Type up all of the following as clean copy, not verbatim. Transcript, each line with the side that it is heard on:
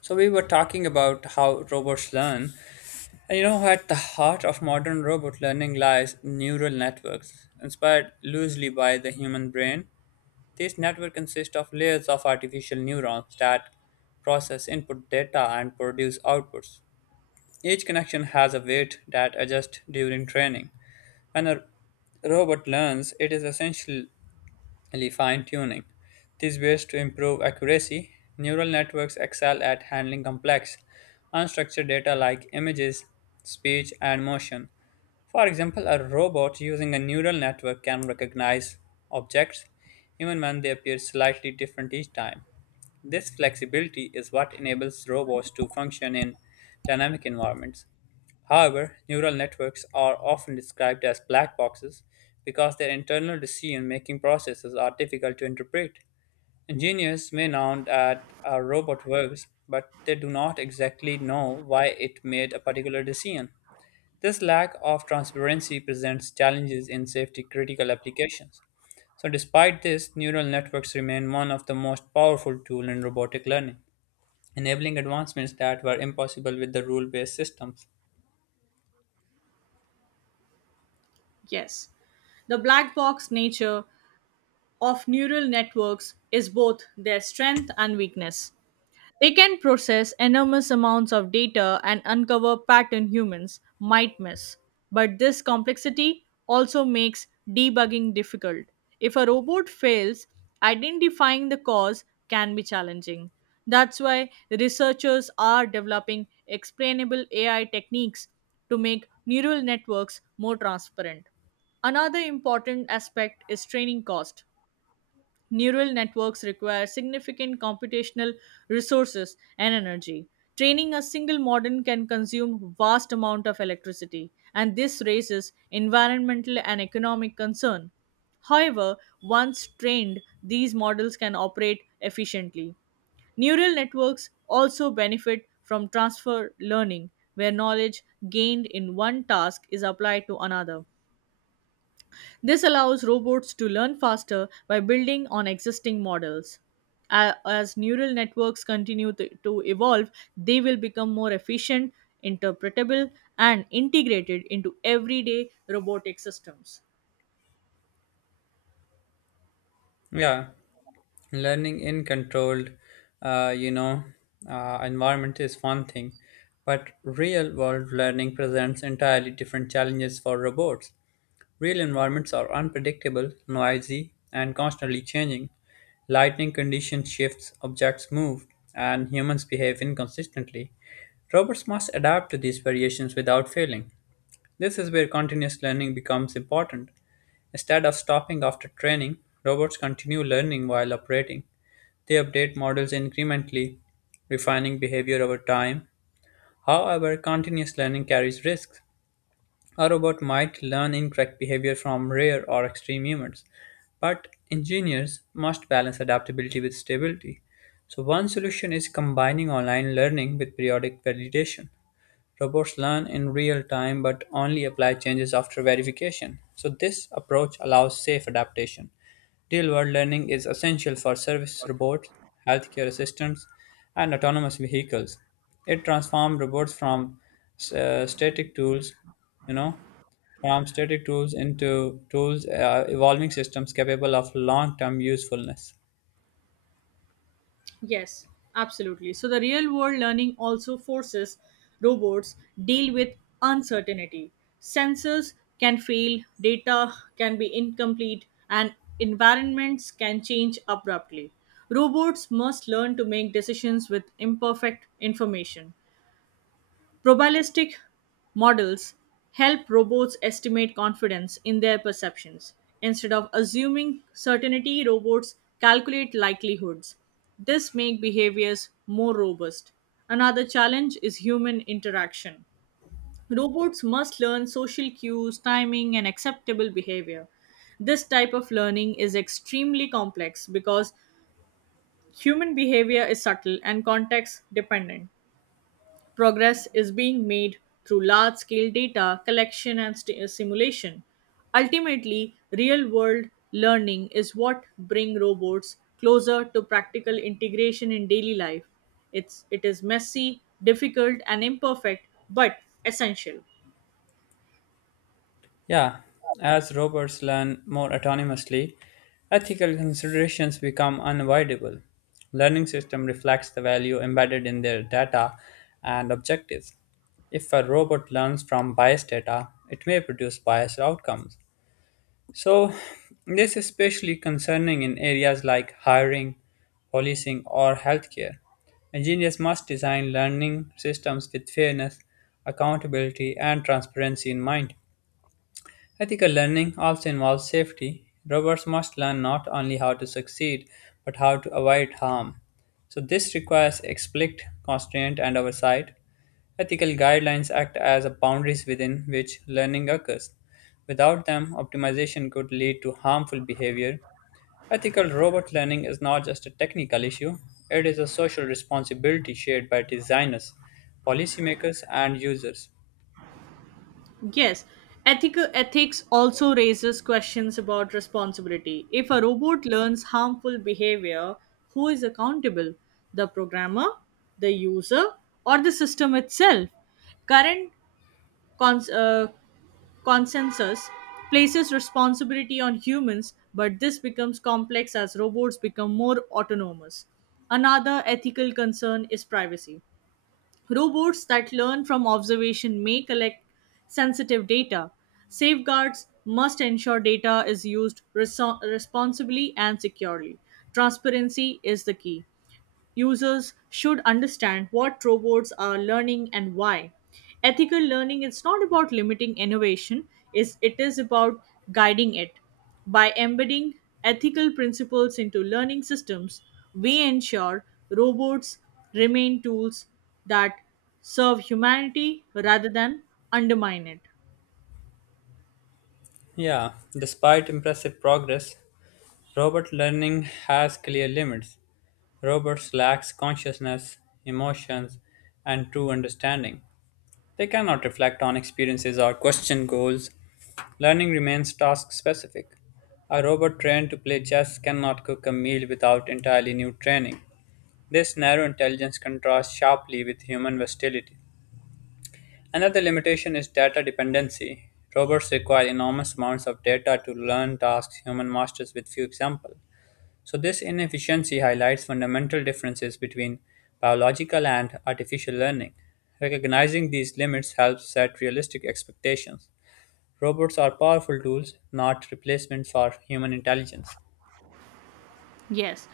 left: So we were talking about how robots learn. And you know, at the heart of modern robot learning lies neural networks, inspired loosely by the human brain. These networks consist of layers of artificial neurons that process input data and produce outputs. Each connection has a weight that adjusts during training. When a robot learns, it is essentially fine tuning. These ways to improve accuracy, neural networks excel at handling complex, unstructured data like images, speech, and motion. For example, a robot using a neural network can recognize objects even when they appear slightly different each time. This flexibility is what enables robots to function in dynamic environments. However, neural networks are often described as black boxes because their internal decision making processes are difficult to interpret. Engineers may nod at a robot verbs, but they do not exactly know why it made a particular decision. This lack of transparency presents challenges in safety critical applications. So despite this, neural networks remain one of the most powerful tools in robotic learning, enabling advancements that were impossible with the rule-based systems.
right: Yes, the black box nature of neural networks is both their strength and weakness. They can process enormous amounts of data and uncover pattern humans might miss. But this complexity also makes debugging difficult. If a robot fails, identifying the cause can be challenging. That's why researchers are developing explainable AI techniques to make neural networks more transparent. Another important aspect is training cost. Neural networks require significant computational resources and energy. Training a single model can consume vast amount of electricity, and this raises environmental and economic concern. However, once trained, these models can operate efficiently. Neural networks also benefit from transfer learning, where knowledge gained in one task is applied to another. This allows robots to learn faster by building on existing models. As neural networks continue to evolve, they will become more efficient, interpretable, and integrated into everyday robotic systems.
left: Yeah, learning in controlled, uh, you know, environment is one thing, but real-world learning presents entirely different challenges for robots. Real environments are unpredictable, noisy, and constantly changing. Lighting conditions shifts, objects move, and humans behave inconsistently. Robots must adapt to these variations without failing. This is where continuous learning becomes important. Instead of stopping after training, robots continue learning while operating. They update models incrementally, refining behavior over time. However, continuous learning carries risks. A robot might learn incorrect behavior from rare or extreme humans, but engineers must balance adaptability with stability. So, one solution is combining online learning with periodic validation. Robots learn in real time but only apply changes after verification. So, this approach allows safe adaptation. Real world learning is essential for service robots, healthcare assistants, and autonomous vehicles. It transforms robots from static you know, tools into tools, evolving systems capable of long term usefulness.
right: Yes, absolutely. So the real world learning also forces robots deal with uncertainty. Sensors can fail, data can be incomplete, and environments can change abruptly. Robots must learn to make decisions with imperfect information. Probabilistic models help robots estimate confidence in their perceptions. Instead of assuming certainty, robots calculate likelihoods. This makes behaviors more robust. Another challenge is human interaction. Robots must learn social cues, timing, and acceptable behavior. This type of learning is extremely complex because human behavior is subtle and context dependent. Progress is being made through large scale data collection and simulation. Ultimately, real world learning is what brings robots closer to practical integration in daily life. It is messy, difficult, and imperfect, but essential.
left: Yeah, as robots learn more autonomously, ethical considerations become unavoidable. Learning system reflects the value embedded in their data and objectives. If a robot learns from biased data, it may produce biased outcomes. So, this is especially concerning in areas like hiring, policing, or healthcare. Engineers must design learning systems with fairness, accountability, and transparency in mind. Ethical learning also involves safety. Robots must learn not only how to succeed, but how to avoid harm. So, this requires explicit constraint and oversight. Ethical guidelines act as boundaries within which learning occurs. Without them, optimization could lead to harmful behavior. Ethical robot learning is not just a technical issue, it is a social responsibility shared by designers, policymakers, and users.
right: Yes, ethical ethics also raises questions about responsibility. If a robot learns harmful behavior, who is accountable? The programmer, the user, or the system itself? Current cons- uh, consensus places responsibility on humans, but this becomes complex as robots become more autonomous. Another ethical concern is privacy. Robots that learn from observation may collect sensitive data. Safeguards must ensure data is used responsibly and securely. Transparency is the key. Users should understand what robots are learning and why. Ethical learning is not about limiting innovation, is it is about guiding it. By embedding ethical principles into learning systems, we ensure robots remain tools that serve humanity rather than undermine it.
left: Yeah, despite impressive progress, robot learning has clear limits. Robots lack consciousness, emotions, and true understanding. They cannot reflect on experiences or question goals. Learning remains task specific. A robot trained to play chess cannot cook a meal without entirely new training. This narrow intelligence contrasts sharply with human versatility. Another limitation is data dependency. Robots require enormous amounts of data to learn tasks human masters with few examples. So this inefficiency highlights fundamental differences between biological and artificial learning. Recognizing these limits helps set realistic expectations. Robots are powerful tools, not replacements for human intelligence.
right: Yes.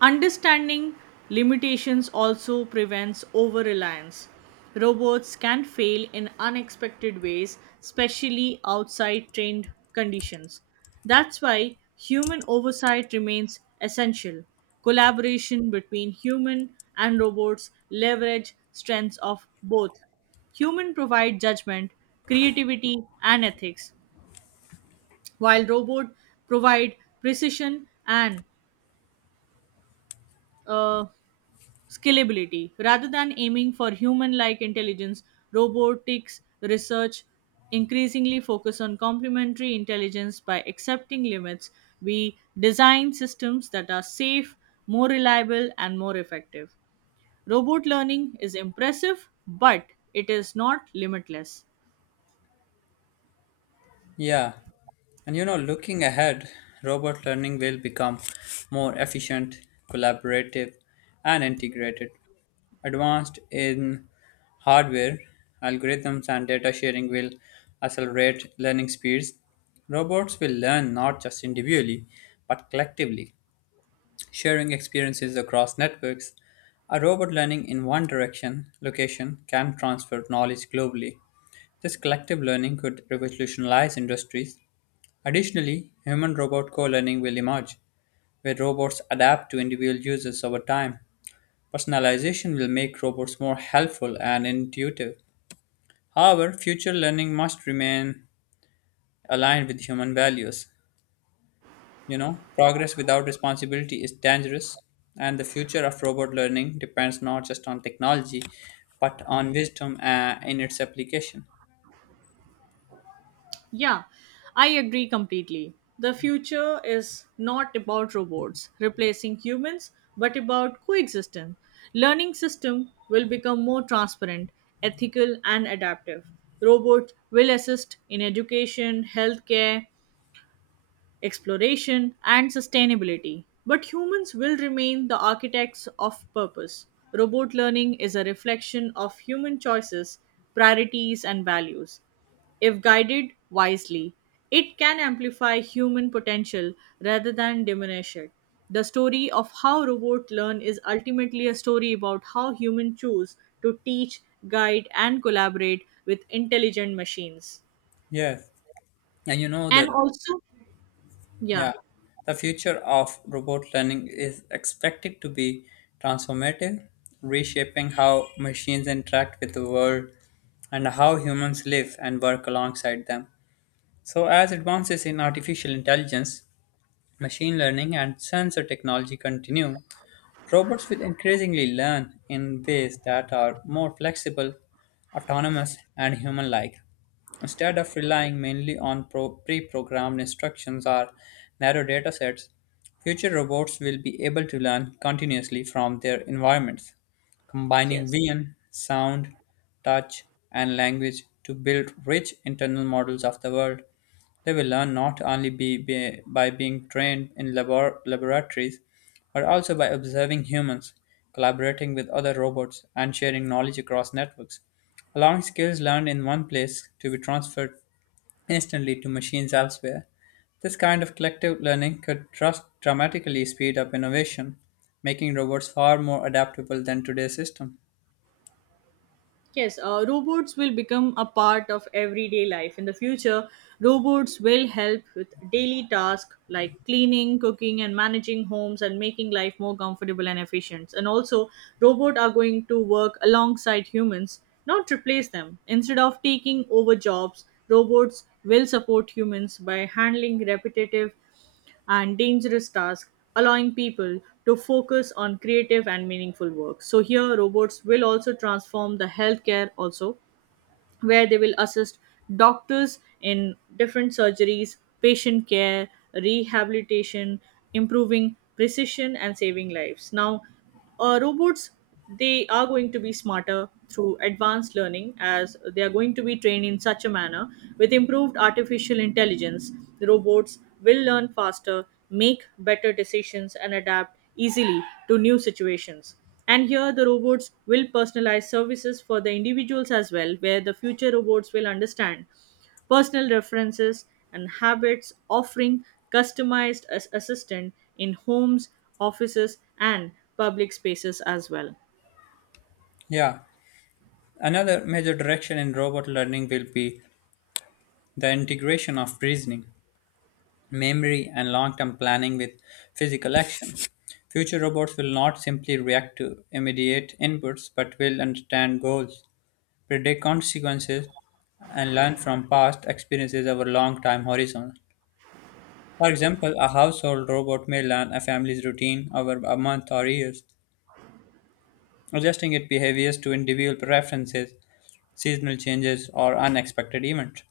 right: Understanding limitations also prevents over reliance. Robots can fail in unexpected ways, especially outside trained conditions. That's why human oversight remains essential. Collaboration between human and robots leverage strengths of both. Human provide judgment, creativity, and ethics, while robot provide precision and uh, scalability. Rather than aiming for human like intelligence, robotics research increasingly focus on complementary intelligence by accepting limits. We design systems that are safe, more reliable, and more effective. Robot learning is impressive, but it is not limitless.
left: Yeah, and you know, looking ahead, robot learning will become more efficient, collaborative, and integrated. Advanced in hardware, algorithms, and data sharing will accelerate learning speeds. Robots will learn not just individually, but collectively, sharing experiences across networks. A robot learning in one direction, location, can transfer knowledge globally. This collective learning could revolutionize industries. Additionally, human-robot co-learning will emerge, where robots adapt to individual users over time. Personalization will make robots more helpful and intuitive. However, future learning must remain aligned with human values. You know, progress without responsibility is dangerous, and the future of robot learning depends not just on technology, but on wisdom in its application.
right: Yeah, I agree completely. The future is not about robots replacing humans, but about coexistence. Learning system will become more transparent, ethical and adaptive. Robots will assist in education, healthcare, exploration, and sustainability. But humans will remain the architects of purpose. Robot learning is a reflection of human choices, priorities, and values. If guided wisely, it can amplify human potential rather than diminish it. The story of how robots learn is ultimately a story about how humans choose to teach, guide, and collaborate with intelligent machines.
left: Yeah, and you know
right: And
left: the
right: also, yeah,
left: Yeah, the future of robot learning is expected to be transformative, reshaping how machines interact with the world and how humans live and work alongside them. So, as advances in artificial intelligence machine learning and sensor technology continue, robots will increasingly learn in ways that are more flexible, autonomous, and human like. Instead of relying mainly on pre programmed instructions or narrow datasets, future robots will be able to learn continuously from their environments, combining
right: yes.
left: vision, sound, touch, and language to build rich internal models of the world. They will learn not only by being trained in laboratories, but also by observing humans, collaborating with other robots, and sharing knowledge across networks, allowing skills learned in one place to be transferred instantly to machines elsewhere. This kind of collective learning could trust dramatically speed up innovation, making robots far more adaptable than today's system.
right: Yes, robots will become a part of everyday life. In the future, robots will help with daily tasks like cleaning, cooking, and managing homes and making life more comfortable and efficient. And also, robots are going to work alongside humans, not replace them. Instead of taking over jobs, robots will support humans by handling repetitive and dangerous tasks, allowing people to focus on creative and meaningful work. So here robots will also transform the healthcare also where they will assist doctors in different surgeries, patient care, rehabilitation, improving precision, and saving lives. Now, robots, they are going to be smarter through advanced learning as they are going to be trained in such a manner with improved artificial intelligence. The robots will learn faster, make better decisions, and adapt easily to new situations. And here the robots will personalize services for the individuals as well, where the future robots will understand personal references and habits, offering customized assistant in homes, offices, and public spaces as well.
left: Yeah, another major direction in robot learning will be the integration of reasoning, memory, and long term planning with physical action. Future robots will not simply react to immediate inputs but will understand goals, predict consequences, and learn from past experiences over long time horizon. For example, a household robot may learn a family's routine over a month or years, adjusting its behaviors to individual preferences, seasonal changes, or unexpected events.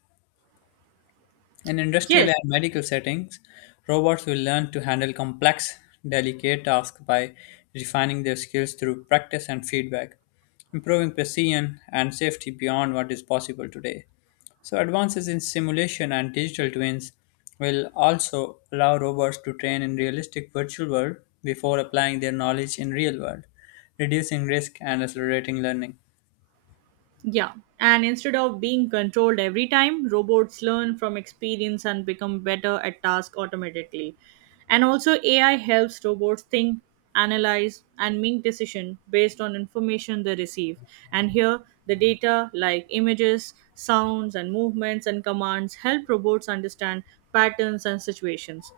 left: In industrial
right: Yes.
left: and medical settings, robots will learn to handle complex, delicate tasks by refining their skills through practice and feedback, improving precision and safety beyond what is possible today. So, advances in simulation and digital twins will also allow robots to train in realistic virtual world before applying their knowledge in real world, reducing risk and accelerating learning.
right: Yeah, and instead of being controlled every time, robots learn from experience and become better at tasks automatically. And also, AI helps robots think, analyze, and make decisions based on information they receive. And here, the data like images, sounds, and movements and commands help robots understand patterns and situations.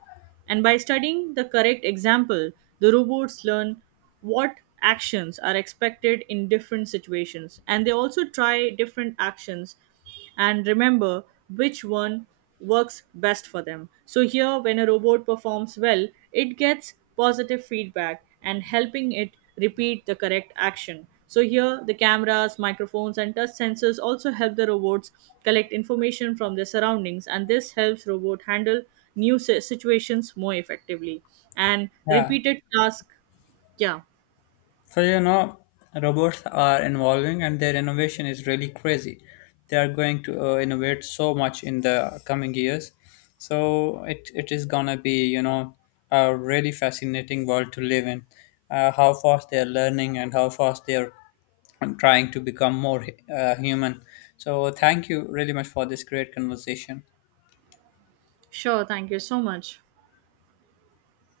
right: And by studying the correct example, the robots learn what actions are expected in different situations, and they also try different actions and remember which one works best for them. So here, when a robot performs well, it gets positive feedback and helping it repeat the correct action. So here the cameras, microphones, and touch sensors also help the robots collect information from their surroundings, and this helps robot handle new situations more effectively and
left: Yeah.
right: repeated task. Yeah.
left: So you know, robots are evolving, and their innovation is really crazy. They are going to innovate so much in the coming years. So it is gonna be, you know, a really fascinating world to live in. How fast they are learning and how fast they are trying to become more human. So thank you really much for this great conversation.
right: Sure, thank you so much.